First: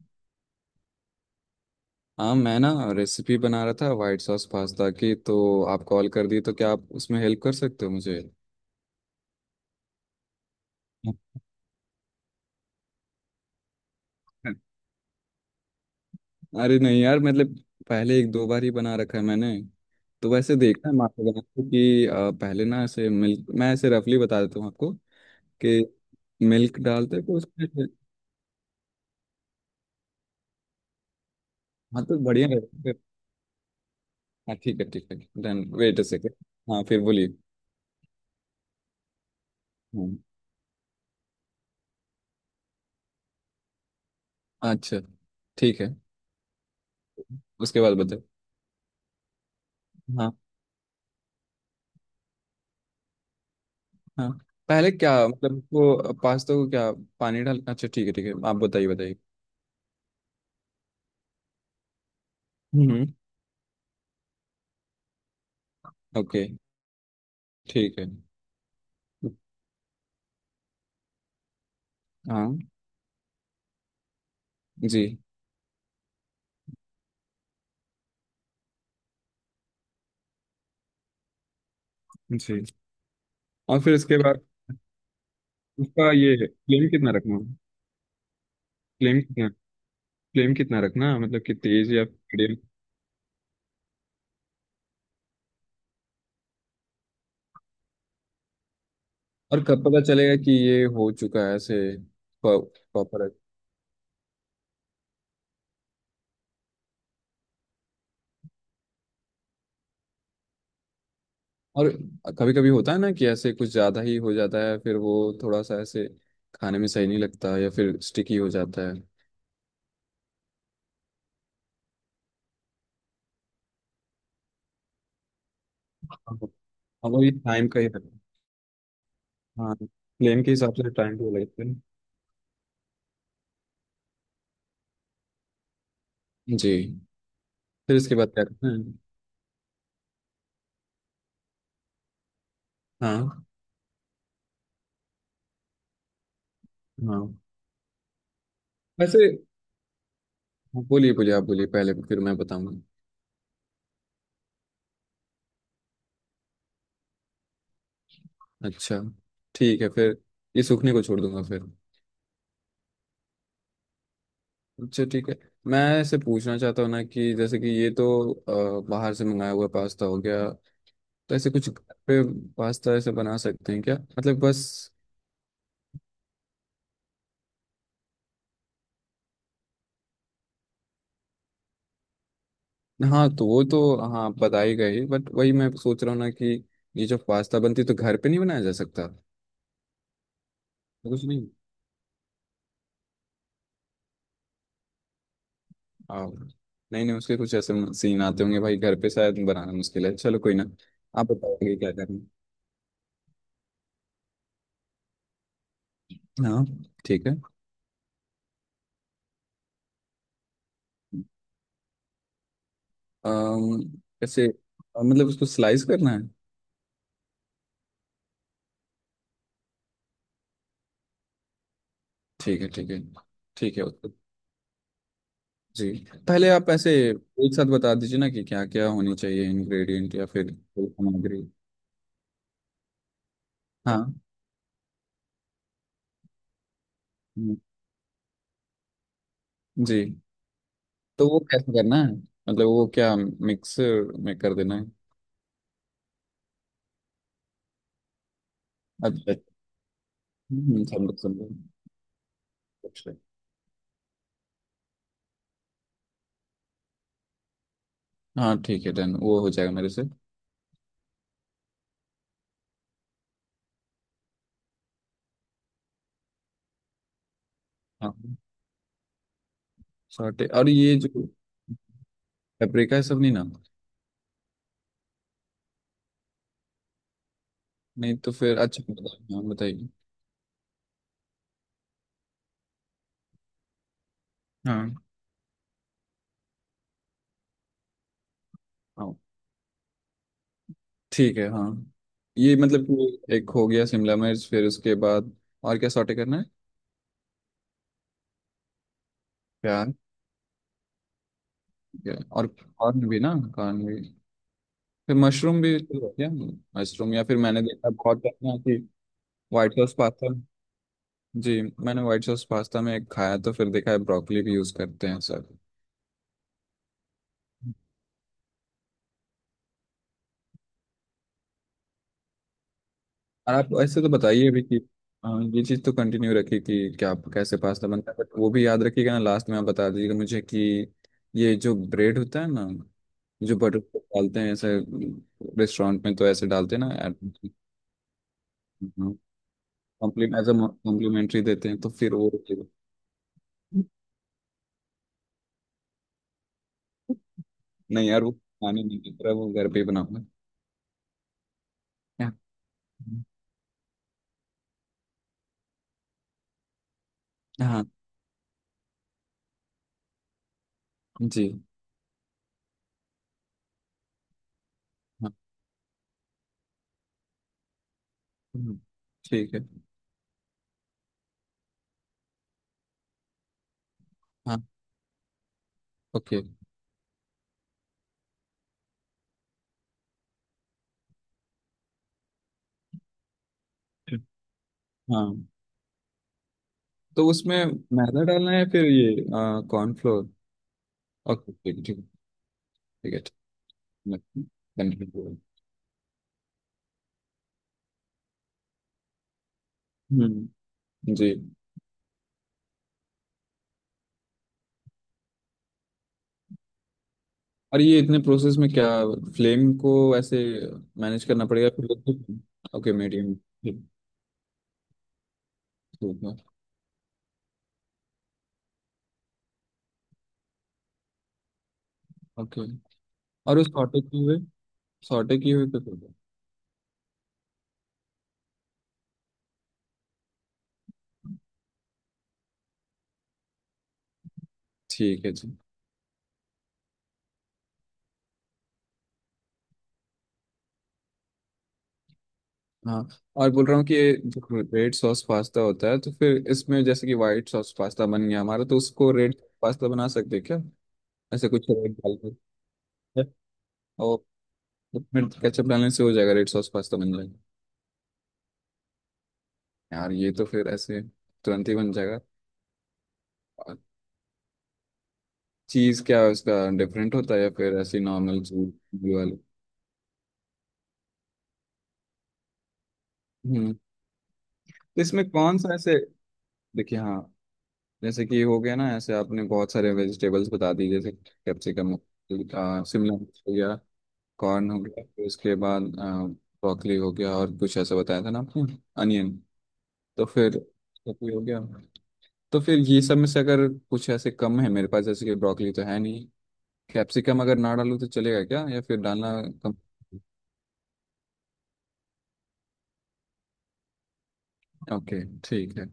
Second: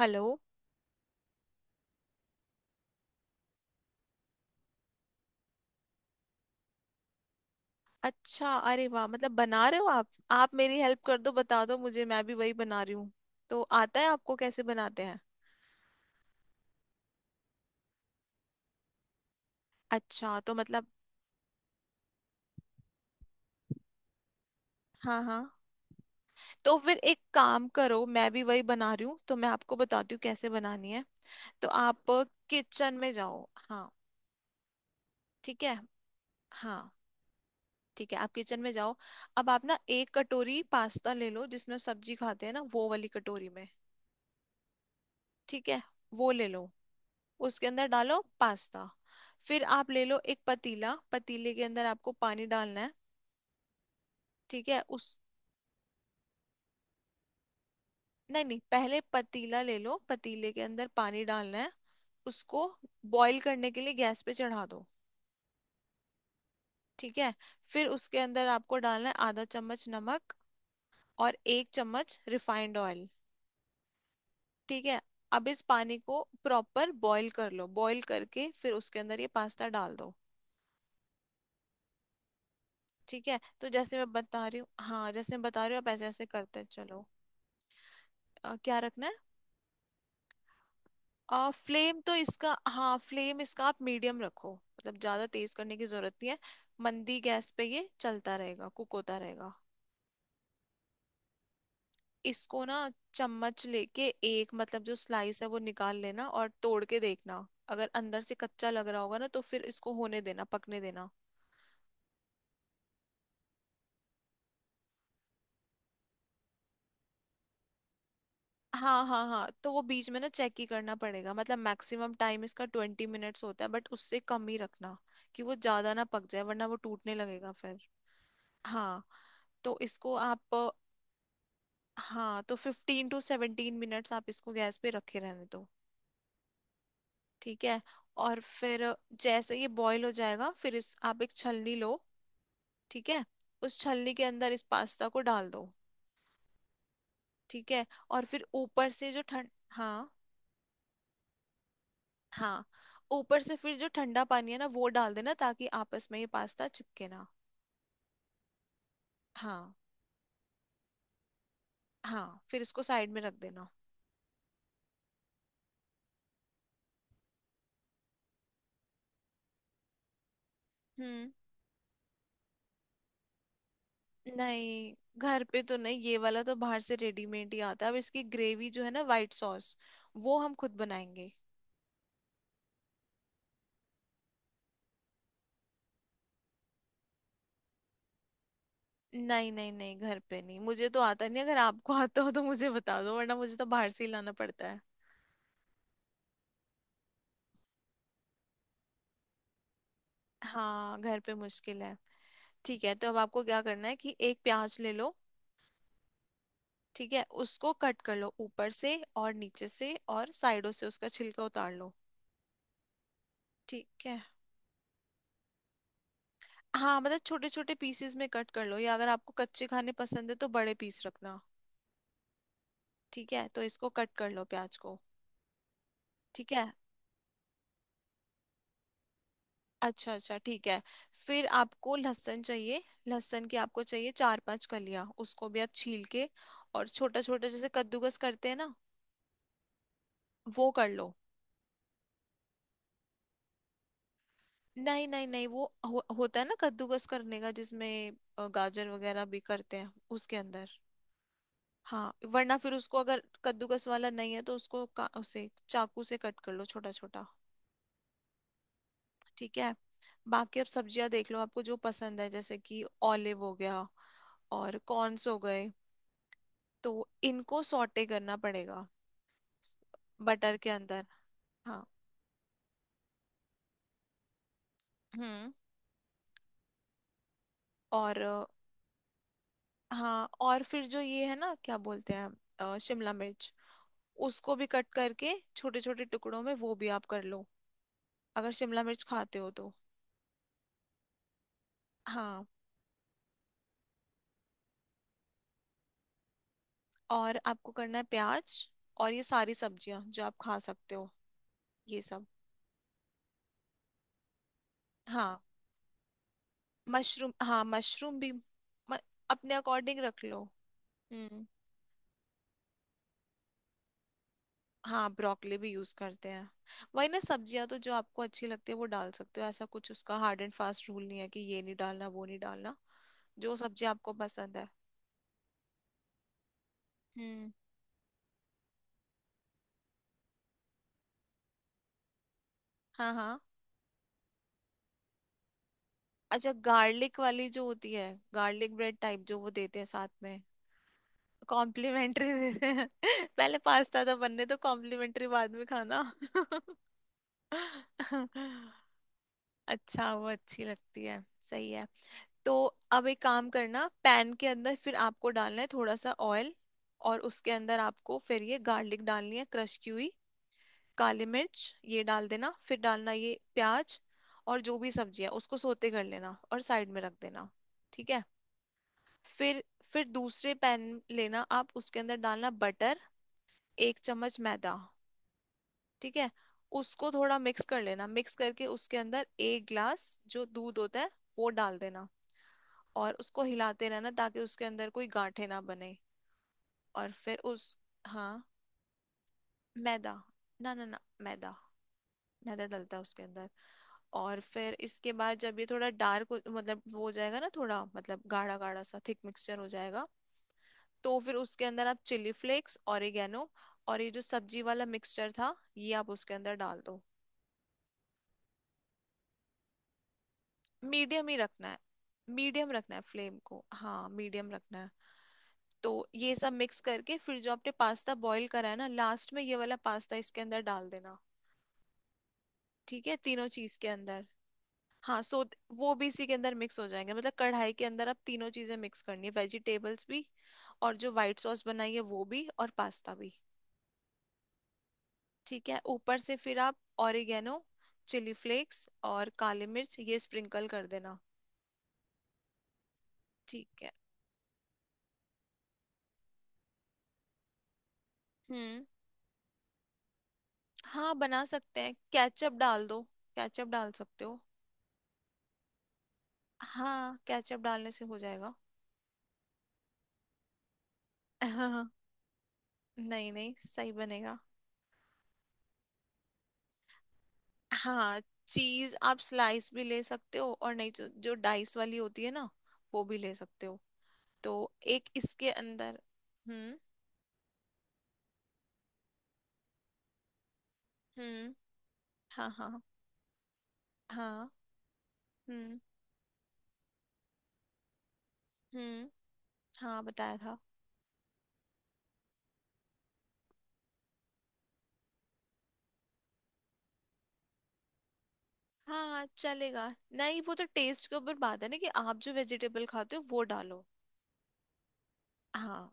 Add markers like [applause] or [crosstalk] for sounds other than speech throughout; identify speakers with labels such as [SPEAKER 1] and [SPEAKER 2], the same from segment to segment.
[SPEAKER 1] Hello.
[SPEAKER 2] हाँ, मैं ना रेसिपी बना रहा था वाइट सॉस पास्ता की, तो आप कॉल कर दी। तो क्या आप उसमें हेल्प कर सकते हो मुझे?
[SPEAKER 1] अच्छा, अरे वाह, मतलब बना रहे हो आप मेरी हेल्प कर दो,
[SPEAKER 2] [laughs]
[SPEAKER 1] बता दो मुझे, मैं भी वही बना रही हूँ। तो आता है आपको कैसे बनाते हैं?
[SPEAKER 2] अरे नहीं यार, मतलब पहले एक दो बार ही बना रखा है मैंने। तो
[SPEAKER 1] अच्छा तो
[SPEAKER 2] वैसे
[SPEAKER 1] मतलब।
[SPEAKER 2] देखना है, मैं आपको बनाते कि पहले ना ऐसे मिल्क, मैं ऐसे रफली बता देता हूँ आपको
[SPEAKER 1] हाँ, हाँ।
[SPEAKER 2] कि
[SPEAKER 1] तो
[SPEAKER 2] मिल्क
[SPEAKER 1] फिर
[SPEAKER 2] डालते
[SPEAKER 1] एक
[SPEAKER 2] हैं, तो
[SPEAKER 1] काम
[SPEAKER 2] उसमें।
[SPEAKER 1] करो, मैं भी वही बना रही हूँ तो मैं आपको बताती हूँ कैसे बनानी है। तो आप
[SPEAKER 2] हाँ तो बढ़िया रहेगा।
[SPEAKER 1] किचन में जाओ। हाँ।
[SPEAKER 2] हाँ ठीक है ठीक है।
[SPEAKER 1] ठीक
[SPEAKER 2] डन।
[SPEAKER 1] है।
[SPEAKER 2] Wait a second.
[SPEAKER 1] हाँ,
[SPEAKER 2] हाँ फिर बोलिए।
[SPEAKER 1] ठीक है आप किचन में जाओ। अब आप ना एक
[SPEAKER 2] हम्म,
[SPEAKER 1] कटोरी पास्ता ले लो, जिसमें हम सब्जी खाते हैं ना वो वाली कटोरी में।
[SPEAKER 2] अच्छा
[SPEAKER 1] ठीक
[SPEAKER 2] ठीक
[SPEAKER 1] है,
[SPEAKER 2] है।
[SPEAKER 1] वो ले लो। उसके
[SPEAKER 2] उसके
[SPEAKER 1] अंदर
[SPEAKER 2] बाद
[SPEAKER 1] डालो
[SPEAKER 2] बताओ।
[SPEAKER 1] पास्ता। फिर आप ले लो एक पतीला, पतीले के अंदर आपको पानी डालना है।
[SPEAKER 2] हाँ
[SPEAKER 1] ठीक है
[SPEAKER 2] पहले
[SPEAKER 1] उस।
[SPEAKER 2] क्या मतलब वो पास्ता को क्या, पानी डाल, अच्छा ठीक है ठीक है,
[SPEAKER 1] नहीं
[SPEAKER 2] आप
[SPEAKER 1] नहीं,
[SPEAKER 2] बताइए
[SPEAKER 1] पहले
[SPEAKER 2] बताइए।
[SPEAKER 1] पतीला ले लो, पतीले के अंदर पानी डालना है। उसको
[SPEAKER 2] हम्म।
[SPEAKER 1] बॉईल करने के लिए गैस पे चढ़ा दो।
[SPEAKER 2] ओके।
[SPEAKER 1] ठीक है। फिर
[SPEAKER 2] ठीक है।
[SPEAKER 1] उसके अंदर आपको डालना है आधा चम्मच नमक और एक चम्मच
[SPEAKER 2] हाँ।
[SPEAKER 1] Refined oil. ठीक है।
[SPEAKER 2] जी।
[SPEAKER 1] अब इस पानी को प्रॉपर बॉईल कर लो, बॉईल करके फिर उसके अंदर ये पास्ता डाल दो।
[SPEAKER 2] जी।
[SPEAKER 1] ठीक है, तो
[SPEAKER 2] और फिर
[SPEAKER 1] जैसे मैं
[SPEAKER 2] इसके बाद
[SPEAKER 1] बता रही हूँ, हाँ जैसे मैं बता रही हूँ आप ऐसे
[SPEAKER 2] उसका
[SPEAKER 1] ऐसे
[SPEAKER 2] ये
[SPEAKER 1] करते
[SPEAKER 2] फ्लेम
[SPEAKER 1] चलो।
[SPEAKER 2] कितना रखना?
[SPEAKER 1] क्या रखना है?
[SPEAKER 2] फ्लेम कितना? फ्लेम कितना रखना, मतलब कि तेज
[SPEAKER 1] फ्लेम
[SPEAKER 2] या
[SPEAKER 1] तो इसका,
[SPEAKER 2] मीडियम?
[SPEAKER 1] हाँ फ्लेम इसका आप मीडियम रखो, मतलब ज्यादा तेज करने की जरूरत नहीं है। मंदी गैस पे ये चलता रहेगा, कुक होता रहेगा।
[SPEAKER 2] और कब पता चलेगा कि ये हो चुका है ऐसे
[SPEAKER 1] इसको ना
[SPEAKER 2] प्रॉपर?
[SPEAKER 1] चम्मच लेके एक, मतलब जो स्लाइस है वो निकाल लेना और तोड़ के देखना। अगर अंदर से कच्चा लग रहा होगा ना तो फिर इसको होने देना, पकने देना।
[SPEAKER 2] और कभी कभी होता है ना कि ऐसे कुछ ज़्यादा ही हो जाता है, फिर वो थोड़ा सा ऐसे खाने में सही नहीं लगता या फिर स्टिकी हो जाता है।
[SPEAKER 1] हाँ हाँ हाँ, तो वो बीच में ना चेक ही करना पड़ेगा, मतलब मैक्सिमम टाइम इसका 20 मिनट्स होता है बट उससे कम ही रखना कि वो ज्यादा ना पक जाए वरना वो
[SPEAKER 2] और
[SPEAKER 1] टूटने
[SPEAKER 2] वो ये
[SPEAKER 1] लगेगा
[SPEAKER 2] टाइम
[SPEAKER 1] फिर।
[SPEAKER 2] का ही है।
[SPEAKER 1] हाँ
[SPEAKER 2] हाँ,
[SPEAKER 1] तो इसको
[SPEAKER 2] प्लेन के
[SPEAKER 1] आप,
[SPEAKER 2] हिसाब से टाइम टू लगते हैं।
[SPEAKER 1] हाँ तो 15 टू 17 मिनट्स आप इसको गैस पे रखे रहने दो।
[SPEAKER 2] जी।
[SPEAKER 1] ठीक है।
[SPEAKER 2] फिर इसके बाद
[SPEAKER 1] और
[SPEAKER 2] क्या करते
[SPEAKER 1] फिर
[SPEAKER 2] हैं?
[SPEAKER 1] जैसे ये बॉईल हो जाएगा फिर इस आप एक छलनी लो। ठीक है।
[SPEAKER 2] हाँ
[SPEAKER 1] उस छलनी के अंदर इस पास्ता को डाल दो।
[SPEAKER 2] हाँ।
[SPEAKER 1] ठीक है। और फिर ऊपर से जो
[SPEAKER 2] वैसे,
[SPEAKER 1] ठंड, हाँ,
[SPEAKER 2] हाँ, बोलिए बोलिए, आप बोलिए पहले फिर मैं
[SPEAKER 1] हाँ
[SPEAKER 2] बताऊंगा।
[SPEAKER 1] ऊपर से फिर जो ठंडा पानी है ना वो डाल देना ताकि आपस में ये पास्ता चिपके ना।
[SPEAKER 2] अच्छा
[SPEAKER 1] हाँ।
[SPEAKER 2] ठीक है। फिर ये सूखने को छोड़ दूंगा फिर?
[SPEAKER 1] हाँ फिर इसको साइड में रख देना।
[SPEAKER 2] अच्छा ठीक है। मैं इसे पूछना चाहता हूँ ना कि जैसे कि ये तो बाहर से मंगाया हुआ पास्ता हो गया,
[SPEAKER 1] हम्म।
[SPEAKER 2] तो ऐसे कुछ घर पे पास्ता ऐसे बना सकते हैं क्या, मतलब बस?
[SPEAKER 1] नहीं, घर पे तो नहीं, ये वाला तो बाहर से रेडीमेड ही आता है। अब इसकी ग्रेवी जो है ना वाइट सॉस, वो हम खुद बनाएंगे।
[SPEAKER 2] हाँ तो वो तो, हाँ आप बता ही गए बट वही मैं सोच रहा हूँ ना कि ये जो पास्ता बनती है, तो घर पे नहीं बनाया जा सकता तो।
[SPEAKER 1] नहीं नहीं नहीं, घर पे नहीं, मुझे तो
[SPEAKER 2] कुछ
[SPEAKER 1] आता नहीं,
[SPEAKER 2] नहीं।
[SPEAKER 1] अगर आपको आता हो तो मुझे बता दो वरना मुझे तो बाहर से ही लाना पड़ता है।
[SPEAKER 2] हाँ। नहीं नहीं, उसके कुछ ऐसे सीन आते होंगे भाई, घर पे शायद बनाना मुश्किल है, चलो कोई ना।
[SPEAKER 1] हाँ घर
[SPEAKER 2] आप
[SPEAKER 1] पे
[SPEAKER 2] बताओगे
[SPEAKER 1] मुश्किल
[SPEAKER 2] क्या
[SPEAKER 1] है।
[SPEAKER 2] करना
[SPEAKER 1] ठीक है, तो अब आपको क्या करना है कि एक प्याज ले लो।
[SPEAKER 2] है? हाँ
[SPEAKER 1] ठीक है,
[SPEAKER 2] ठीक है।
[SPEAKER 1] उसको कट कर लो ऊपर से और नीचे से और साइडों से उसका छिलका उतार लो।
[SPEAKER 2] अम,
[SPEAKER 1] ठीक है।
[SPEAKER 2] कैसे मतलब उसको स्लाइस करना है?
[SPEAKER 1] हाँ, मतलब छोटे छोटे पीसेस में कट कर लो, या अगर आपको कच्चे खाने पसंद है तो बड़े पीस रखना।
[SPEAKER 2] ठीक है ठीक है।
[SPEAKER 1] ठीक है, तो
[SPEAKER 2] ठीक है
[SPEAKER 1] इसको
[SPEAKER 2] उसको।
[SPEAKER 1] कट कर लो प्याज को।
[SPEAKER 2] जी। पहले
[SPEAKER 1] ठीक
[SPEAKER 2] आप
[SPEAKER 1] है।
[SPEAKER 2] ऐसे एक साथ बता दीजिए ना कि क्या क्या होनी चाहिए,
[SPEAKER 1] अच्छा
[SPEAKER 2] इंग्रेडिएंट या
[SPEAKER 1] अच्छा,
[SPEAKER 2] फिर
[SPEAKER 1] ठीक है।
[SPEAKER 2] कोई सामग्री?
[SPEAKER 1] फिर आपको लहसुन चाहिए। लहसुन की आपको चाहिए
[SPEAKER 2] हाँ।
[SPEAKER 1] चार पांच कलियां, उसको भी आप छील के और छोटा छोटा
[SPEAKER 2] हम्म,
[SPEAKER 1] जैसे कद्दूकस करते हैं ना
[SPEAKER 2] जी।
[SPEAKER 1] वो कर लो।
[SPEAKER 2] तो वो कैसे करना है, मतलब वो क्या मिक्स में कर देना है?
[SPEAKER 1] नहीं नहीं नहीं, वो होता है ना कद्दूकस करने का जिसमें गाजर वगैरह
[SPEAKER 2] अच्छा,
[SPEAKER 1] भी करते हैं उसके अंदर।
[SPEAKER 2] समझ समझ।
[SPEAKER 1] हाँ वरना फिर उसको,
[SPEAKER 2] अच्छा,
[SPEAKER 1] अगर कद्दूकस वाला नहीं है तो उसको उसे चाकू से कट कर लो छोटा छोटा।
[SPEAKER 2] हाँ ठीक है, डन, वो हो
[SPEAKER 1] ठीक
[SPEAKER 2] जाएगा
[SPEAKER 1] है।
[SPEAKER 2] मेरे से।
[SPEAKER 1] बाकी आप सब्जियां देख लो, आपको जो पसंद है जैसे कि ऑलिव हो गया और कॉर्न्स हो गए, तो इनको सॉटे
[SPEAKER 2] हाँ,
[SPEAKER 1] करना पड़ेगा
[SPEAKER 2] सॉटे
[SPEAKER 1] बटर
[SPEAKER 2] और
[SPEAKER 1] के
[SPEAKER 2] ये
[SPEAKER 1] अंदर।
[SPEAKER 2] जो
[SPEAKER 1] हाँ।
[SPEAKER 2] पेपरिका है सब नहीं ना?
[SPEAKER 1] हम्म।
[SPEAKER 2] नहीं
[SPEAKER 1] और
[SPEAKER 2] तो फिर अच्छा, हाँ बताइए।
[SPEAKER 1] हाँ और फिर जो ये है ना क्या बोलते हैं, शिमला मिर्च, उसको भी कट
[SPEAKER 2] हाँ
[SPEAKER 1] करके छोटे छोटे टुकड़ों में वो भी आप कर लो, अगर शिमला मिर्च
[SPEAKER 2] हाँ
[SPEAKER 1] खाते हो तो।
[SPEAKER 2] ठीक है हाँ।
[SPEAKER 1] हाँ।
[SPEAKER 2] ये मतलब कि एक हो गया शिमला मिर्च, फिर उसके बाद और क्या सॉटे करना है?
[SPEAKER 1] और आपको करना है प्याज और ये सारी
[SPEAKER 2] प्याज।
[SPEAKER 1] सब्जियां जो आप खा सकते हो, ये
[SPEAKER 2] ठीक है।
[SPEAKER 1] सब।
[SPEAKER 2] और कॉर्न भी ना कॉर्न भी, फिर
[SPEAKER 1] हाँ
[SPEAKER 2] मशरूम भी तो है क्या? मशरूम, या
[SPEAKER 1] मशरूम,
[SPEAKER 2] फिर मैंने
[SPEAKER 1] हाँ
[SPEAKER 2] देखा
[SPEAKER 1] मशरूम
[SPEAKER 2] बहुत
[SPEAKER 1] भी
[SPEAKER 2] ना कि
[SPEAKER 1] अपने
[SPEAKER 2] व्हाइट सॉस
[SPEAKER 1] अकॉर्डिंग रख
[SPEAKER 2] पास्ता।
[SPEAKER 1] लो। हम्म।
[SPEAKER 2] जी, मैंने व्हाइट सॉस पास्ता में खाया तो फिर देखा है ब्रोकली भी यूज करते
[SPEAKER 1] हाँ
[SPEAKER 2] हैं सर।
[SPEAKER 1] ब्रोकली भी यूज करते हैं। वही ना, सब्जियां तो जो आपको अच्छी लगती है वो डाल सकते हो, ऐसा कुछ उसका हार्ड एंड फास्ट रूल नहीं है कि ये नहीं डालना वो नहीं डालना।
[SPEAKER 2] और
[SPEAKER 1] जो
[SPEAKER 2] आप
[SPEAKER 1] सब्जी
[SPEAKER 2] ऐसे तो
[SPEAKER 1] आपको
[SPEAKER 2] बताइए
[SPEAKER 1] पसंद
[SPEAKER 2] अभी
[SPEAKER 1] है।
[SPEAKER 2] कि हाँ, ये चीज़ तो कंटिन्यू रखिए कि क्या आप,
[SPEAKER 1] हम्म।
[SPEAKER 2] कैसे पास्ता बनता है, बट वो भी याद रखिएगा ना, लास्ट में आप बता दीजिएगा मुझे कि ये जो ब्रेड होता है ना,
[SPEAKER 1] हाँ हाँ।
[SPEAKER 2] जो बटर डालते हैं ऐसे रेस्टोरेंट में तो ऐसे
[SPEAKER 1] अच्छा
[SPEAKER 2] डालते हैं ना?
[SPEAKER 1] गार्लिक वाली जो होती है, गार्लिक ब्रेड टाइप जो वो देते हैं साथ में।
[SPEAKER 2] कॉम्प्लीमेंट एज अ, कॉम्प्लीमेंट्री देते हैं तो फिर वो?
[SPEAKER 1] कॉम्प्लीमेंट्री देते हैं [laughs] पहले पास्ता था बनने तो, कॉम्प्लीमेंट्री बाद में खाना।
[SPEAKER 2] नहीं यार, वो
[SPEAKER 1] [laughs]
[SPEAKER 2] खाने नहीं की तरह वो घर पे ही
[SPEAKER 1] अच्छा
[SPEAKER 2] बनाऊंगा।
[SPEAKER 1] वो अच्छी लगती है। सही है।
[SPEAKER 2] क्या?
[SPEAKER 1] तो अब एक काम करना, पैन के अंदर फिर आपको डालना है थोड़ा सा ऑयल और उसके अंदर
[SPEAKER 2] हाँ
[SPEAKER 1] आपको फिर ये गार्लिक डालनी है क्रश की हुई, काली
[SPEAKER 2] जी,
[SPEAKER 1] मिर्च ये डाल देना, फिर डालना ये प्याज और जो भी सब्जी है
[SPEAKER 2] हाँ
[SPEAKER 1] उसको सोते कर लेना और साइड में रख देना। ठीक है।
[SPEAKER 2] ठीक
[SPEAKER 1] फिर
[SPEAKER 2] है,
[SPEAKER 1] फिर दूसरे पैन लेना आप, उसके अंदर डालना बटर, एक चम्मच
[SPEAKER 2] हाँ
[SPEAKER 1] मैदा। ठीक है।
[SPEAKER 2] ओके।
[SPEAKER 1] उसको थोड़ा मिक्स कर लेना, मिक्स करके उसके अंदर एक ग्लास जो दूध होता है वो डाल देना, और उसको हिलाते रहना ताकि उसके अंदर कोई
[SPEAKER 2] हाँ
[SPEAKER 1] गांठें ना बने। और
[SPEAKER 2] तो
[SPEAKER 1] फिर
[SPEAKER 2] उसमें
[SPEAKER 1] उस,
[SPEAKER 2] मैदा
[SPEAKER 1] हाँ
[SPEAKER 2] डालना है फिर ये
[SPEAKER 1] मैदा।
[SPEAKER 2] कॉर्नफ्लोर?
[SPEAKER 1] ना ना ना, मैदा।
[SPEAKER 2] ओके ठीक ठीक,
[SPEAKER 1] मैदा डलता है
[SPEAKER 2] ठीक है
[SPEAKER 1] उसके
[SPEAKER 2] ठीक
[SPEAKER 1] अंदर। और फिर इसके बाद
[SPEAKER 2] है।
[SPEAKER 1] जब ये थोड़ा डार्क, मतलब वो हो जाएगा ना थोड़ा, मतलब गाढ़ा गाढ़ा सा थिक मिक्सचर हो जाएगा,
[SPEAKER 2] हम्म,
[SPEAKER 1] तो
[SPEAKER 2] जी।
[SPEAKER 1] फिर उसके अंदर आप चिली फ्लेक्स, ऑरिगेनो और ये जो सब्जी वाला मिक्सचर था ये आप उसके अंदर डाल दो।
[SPEAKER 2] और ये इतने प्रोसेस में क्या, फ्लेम को ऐसे मैनेज
[SPEAKER 1] मीडियम ही
[SPEAKER 2] करना
[SPEAKER 1] रखना
[SPEAKER 2] पड़ेगा
[SPEAKER 1] है। मीडियम
[SPEAKER 2] फिर? ओके
[SPEAKER 1] रखना है
[SPEAKER 2] मीडियम।
[SPEAKER 1] फ्लेम को, हाँ मीडियम रखना है। तो
[SPEAKER 2] ठीक
[SPEAKER 1] ये
[SPEAKER 2] है
[SPEAKER 1] सब मिक्स करके फिर जो आपने पास्ता बॉईल करा है ना, लास्ट में ये वाला पास्ता इसके अंदर डाल देना।
[SPEAKER 2] ओके।
[SPEAKER 1] ठीक है, तीनों
[SPEAKER 2] और उस
[SPEAKER 1] चीज के
[SPEAKER 2] सॉटे किए
[SPEAKER 1] अंदर।
[SPEAKER 2] हुए,
[SPEAKER 1] हाँ
[SPEAKER 2] सॉटे
[SPEAKER 1] सो
[SPEAKER 2] किए हुए पे
[SPEAKER 1] वो
[SPEAKER 2] कर
[SPEAKER 1] भी
[SPEAKER 2] दो।
[SPEAKER 1] इसी के अंदर मिक्स हो जाएंगे, मतलब कढ़ाई के अंदर आप तीनों चीजें मिक्स करनी है, वेजिटेबल्स भी और जो व्हाइट सॉस बनाई है वो भी और पास्ता भी।
[SPEAKER 2] ठीक है जी
[SPEAKER 1] ठीक है। ऊपर से फिर आप ऑरिगेनो, चिली फ्लेक्स और काली मिर्च ये स्प्रिंकल कर देना।
[SPEAKER 2] हाँ। और बोल रहा
[SPEAKER 1] ठीक
[SPEAKER 2] हूँ
[SPEAKER 1] है।
[SPEAKER 2] कि ये जो रेड सॉस पास्ता होता है, तो फिर इसमें जैसे कि व्हाइट सॉस पास्ता बन गया हमारा, तो
[SPEAKER 1] हम्म।
[SPEAKER 2] उसको रेड पास्ता बना सकते हैं क्या?
[SPEAKER 1] हाँ बना
[SPEAKER 2] ऐसे कुछ
[SPEAKER 1] सकते
[SPEAKER 2] रेड
[SPEAKER 1] हैं,
[SPEAKER 2] डाल
[SPEAKER 1] केचप डाल दो। केचप डाल सकते हो।
[SPEAKER 2] के। तो फिर केचप डालने से हो जाएगा, रेड सॉस पास्ता बन
[SPEAKER 1] हाँ
[SPEAKER 2] जाएगा?
[SPEAKER 1] केचप डालने से हो जाएगा।
[SPEAKER 2] यार ये तो फिर ऐसे तुरंत ही बन
[SPEAKER 1] [laughs]
[SPEAKER 2] जाएगा।
[SPEAKER 1] नहीं नहीं सही बनेगा।
[SPEAKER 2] चीज क्या है, उसका डिफरेंट होता है या फिर ऐसी
[SPEAKER 1] हाँ,
[SPEAKER 2] नॉर्मल चीज?
[SPEAKER 1] चीज आप
[SPEAKER 2] वाले।
[SPEAKER 1] स्लाइस भी ले सकते हो, और नहीं जो डाइस वाली होती है ना वो भी ले सकते
[SPEAKER 2] हम्म।
[SPEAKER 1] हो। तो
[SPEAKER 2] तो
[SPEAKER 1] एक
[SPEAKER 2] इसमें
[SPEAKER 1] इसके
[SPEAKER 2] कौन सा ऐसे,
[SPEAKER 1] अंदर। हम्म।
[SPEAKER 2] देखिए हाँ। जैसे कि हो गया ना ऐसे, आपने बहुत सारे वेजिटेबल्स बता दी जैसे
[SPEAKER 1] हम्म।
[SPEAKER 2] कैप्सिकम,
[SPEAKER 1] हाँ। हाँ।
[SPEAKER 2] शिमला मिर्च हो गया,
[SPEAKER 1] हाँ।
[SPEAKER 2] कॉर्न हो गया, फिर उसके
[SPEAKER 1] हम्म।
[SPEAKER 2] बाद ब्रोकली हो गया, और कुछ ऐसा बताया था ना आपने,
[SPEAKER 1] हम्म।
[SPEAKER 2] अनियन।
[SPEAKER 1] हाँ
[SPEAKER 2] तो
[SPEAKER 1] बताया
[SPEAKER 2] फिर
[SPEAKER 1] था।
[SPEAKER 2] ये हो गया। तो फिर ये सब में से अगर कुछ ऐसे कम है मेरे पास, जैसे कि ब्रोकली तो है नहीं, कैप्सिकम अगर ना डालूँ तो चलेगा क्या, या फिर
[SPEAKER 1] हाँ
[SPEAKER 2] डालना कम?
[SPEAKER 1] चलेगा। नहीं, वो तो टेस्ट के ऊपर बात है ना, कि आप जो वेजिटेबल खाते हो वो डालो।
[SPEAKER 2] ओके ठीक है
[SPEAKER 1] हाँ।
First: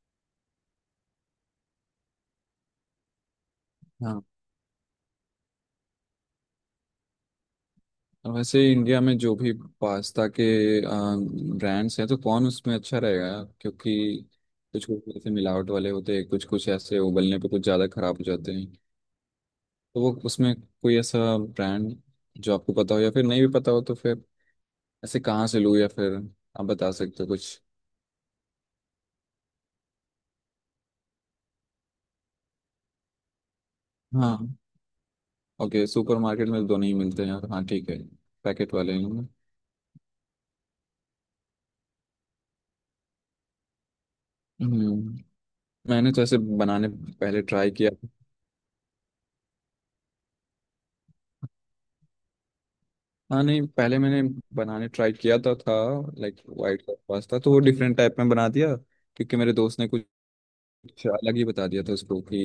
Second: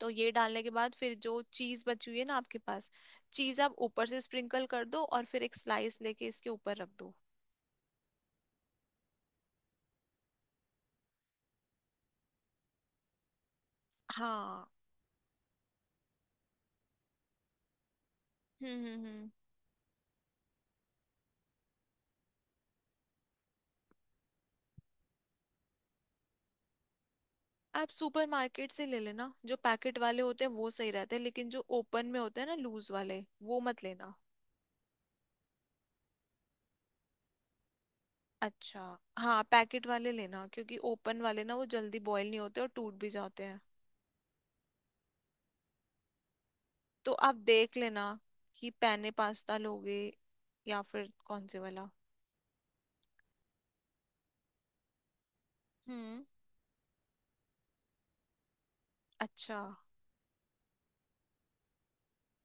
[SPEAKER 1] तो ये डालने के बाद फिर जो चीज बची हुई है ना आपके पास, चीज आप ऊपर से
[SPEAKER 2] हाँ।
[SPEAKER 1] स्प्रिंकल कर दो और फिर एक स्लाइस लेके इसके ऊपर रख दो।
[SPEAKER 2] और वैसे इंडिया में जो भी पास्ता के ब्रांड्स हैं, तो कौन उसमें अच्छा रहेगा, क्योंकि
[SPEAKER 1] हाँ।
[SPEAKER 2] कुछ कुछ ऐसे मिलावट वाले होते हैं, कुछ कुछ ऐसे उबलने पे कुछ ज़्यादा खराब हो जाते हैं।
[SPEAKER 1] हम्म।
[SPEAKER 2] तो वो उसमें कोई ऐसा ब्रांड जो आपको पता हो या फिर नहीं भी पता हो, तो फिर ऐसे कहाँ से लूँ, या फिर आप बता सकते हो कुछ?
[SPEAKER 1] आप सुपरमार्केट से ले लेना, जो पैकेट वाले होते हैं वो सही रहते हैं लेकिन जो ओपन में होते हैं ना, लूज वाले, वो मत लेना।
[SPEAKER 2] हाँ। ओके, सुपर मार्केट में तो दोनों ही मिलते हैं। हाँ ठीक है। पैकेट
[SPEAKER 1] अच्छा।
[SPEAKER 2] वाले हैं।
[SPEAKER 1] हाँ पैकेट वाले लेना क्योंकि ओपन वाले ना वो जल्दी बॉयल नहीं होते और टूट भी जाते हैं।
[SPEAKER 2] हम्म। मैंने तो ऐसे बनाने
[SPEAKER 1] तो आप
[SPEAKER 2] पहले ट्राई
[SPEAKER 1] देख
[SPEAKER 2] किया।
[SPEAKER 1] लेना कि पैने पास्ता लोगे या फिर कौन से वाला।
[SPEAKER 2] हाँ नहीं, पहले मैंने बनाने ट्राई किया था।
[SPEAKER 1] हम्म।
[SPEAKER 2] लाइक वाइट सॉस पास्ता, तो वो डिफरेंट टाइप में बना दिया क्योंकि मेरे
[SPEAKER 1] अच्छा।
[SPEAKER 2] दोस्त ने कुछ कुछ अलग ही बता दिया था उसको कि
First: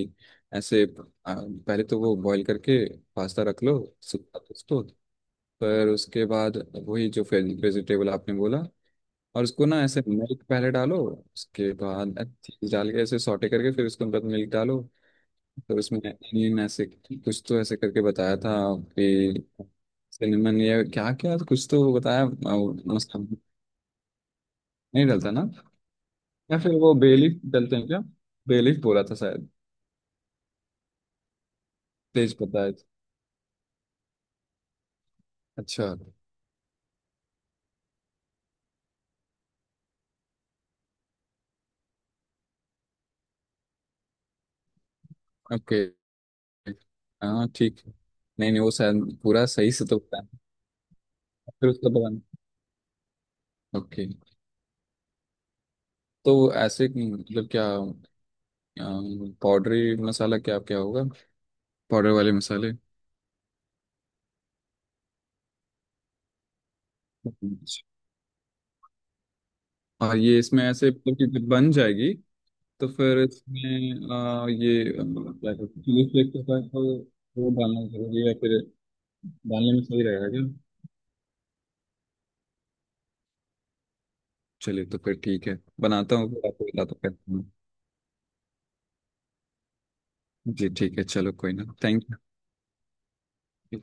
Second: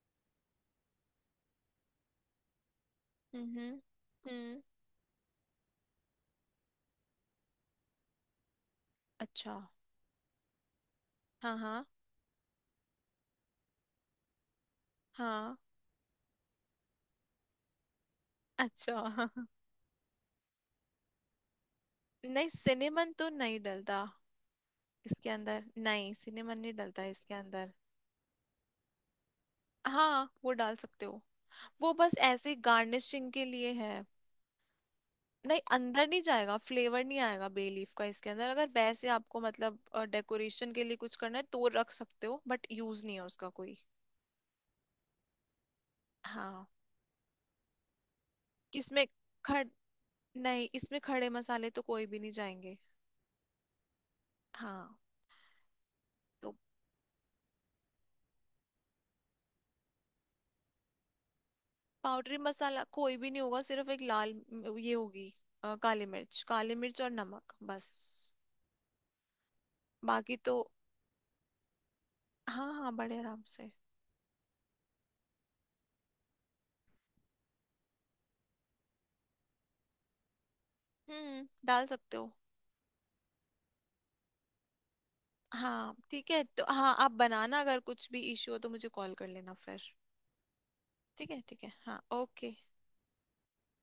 [SPEAKER 2] ऐसे पहले तो वो बॉईल करके पास्ता
[SPEAKER 1] हम्म,
[SPEAKER 2] रख लो
[SPEAKER 1] हम्म,
[SPEAKER 2] सूखा
[SPEAKER 1] हम्म,
[SPEAKER 2] उसको। पर उसके बाद वही जो वेजिटेबल आपने बोला, और
[SPEAKER 1] अच्छा।
[SPEAKER 2] उसको ना ऐसे मिल्क पहले डालो,
[SPEAKER 1] हाँ
[SPEAKER 2] उसके
[SPEAKER 1] हाँ
[SPEAKER 2] बाद चीज डाल के ऐसे सॉटे करके फिर उसके बाद मिल्क डालो।
[SPEAKER 1] हाँ।
[SPEAKER 2] तो उसमें एनियन ऐसे कुछ तो ऐसे करके बताया था।
[SPEAKER 1] अच्छा।
[SPEAKER 2] कि
[SPEAKER 1] [laughs]
[SPEAKER 2] सिनेमन ये क्या क्या कुछ तो बताया।
[SPEAKER 1] नहीं
[SPEAKER 2] वो
[SPEAKER 1] सिनेमन तो
[SPEAKER 2] मसाला
[SPEAKER 1] नहीं डलता
[SPEAKER 2] नहीं
[SPEAKER 1] इसके
[SPEAKER 2] डलता ना?
[SPEAKER 1] अंदर, नहीं सिनेमन
[SPEAKER 2] या फिर
[SPEAKER 1] नहीं
[SPEAKER 2] वो
[SPEAKER 1] डलता इसके
[SPEAKER 2] बेलीफ
[SPEAKER 1] अंदर।
[SPEAKER 2] डलते हैं क्या? बेलीफ बोला था शायद।
[SPEAKER 1] हाँ वो डाल सकते हो, वो बस
[SPEAKER 2] तेज
[SPEAKER 1] ऐसे
[SPEAKER 2] पत्ता है?
[SPEAKER 1] गार्निशिंग के लिए है। नहीं
[SPEAKER 2] अच्छा
[SPEAKER 1] अंदर नहीं जाएगा, फ्लेवर नहीं आएगा बे लीफ का इसके अंदर, अगर वैसे आपको मतलब डेकोरेशन के लिए कुछ करना है तो रख सकते हो बट यूज नहीं है उसका कोई।
[SPEAKER 2] ओके
[SPEAKER 1] हाँ।
[SPEAKER 2] हाँ ठीक। नहीं नहीं, वो
[SPEAKER 1] इसमें
[SPEAKER 2] शायद पूरा
[SPEAKER 1] खड़
[SPEAKER 2] सही से तो बताया,
[SPEAKER 1] नहीं इसमें खड़े
[SPEAKER 2] फिर
[SPEAKER 1] मसाले तो
[SPEAKER 2] उसका
[SPEAKER 1] कोई भी
[SPEAKER 2] बताना
[SPEAKER 1] नहीं जाएंगे।
[SPEAKER 2] ओके।
[SPEAKER 1] हाँ
[SPEAKER 2] तो
[SPEAKER 1] तो
[SPEAKER 2] ऐसे मतलब क्या पाउडरी मसाला क्या क्या होगा, पाउडर वाले
[SPEAKER 1] पाउडरी
[SPEAKER 2] मसाले?
[SPEAKER 1] मसाला कोई भी नहीं होगा, सिर्फ एक लाल ये होगी, काली मिर्च, काली मिर्च और नमक बस,
[SPEAKER 2] और
[SPEAKER 1] बाकी
[SPEAKER 2] ये
[SPEAKER 1] तो।
[SPEAKER 2] इसमें ऐसे मतलब कि जब बन जाएगी
[SPEAKER 1] हाँ
[SPEAKER 2] तो
[SPEAKER 1] हाँ बड़े
[SPEAKER 2] फिर
[SPEAKER 1] आराम से।
[SPEAKER 2] इसमें ये क्या कहते हैं चिली फ्लेक्स के साथ वो डालना जरूरी है फिर? डालने में सही रहेगा क्या?
[SPEAKER 1] डाल सकते हो।
[SPEAKER 2] चलिए तो फिर ठीक है,
[SPEAKER 1] हाँ
[SPEAKER 2] बनाता हूँ
[SPEAKER 1] ठीक है,
[SPEAKER 2] फिर
[SPEAKER 1] तो
[SPEAKER 2] आपको बताता
[SPEAKER 1] हाँ
[SPEAKER 2] हूँ
[SPEAKER 1] आप
[SPEAKER 2] कैसे बनाऊं।
[SPEAKER 1] बनाना, अगर कुछ भी इशू हो तो मुझे कॉल कर लेना फिर।
[SPEAKER 2] जी ठीक है, चलो कोई
[SPEAKER 1] ठीक है
[SPEAKER 2] ना,
[SPEAKER 1] हाँ
[SPEAKER 2] थैंक
[SPEAKER 1] ओके।
[SPEAKER 2] यू।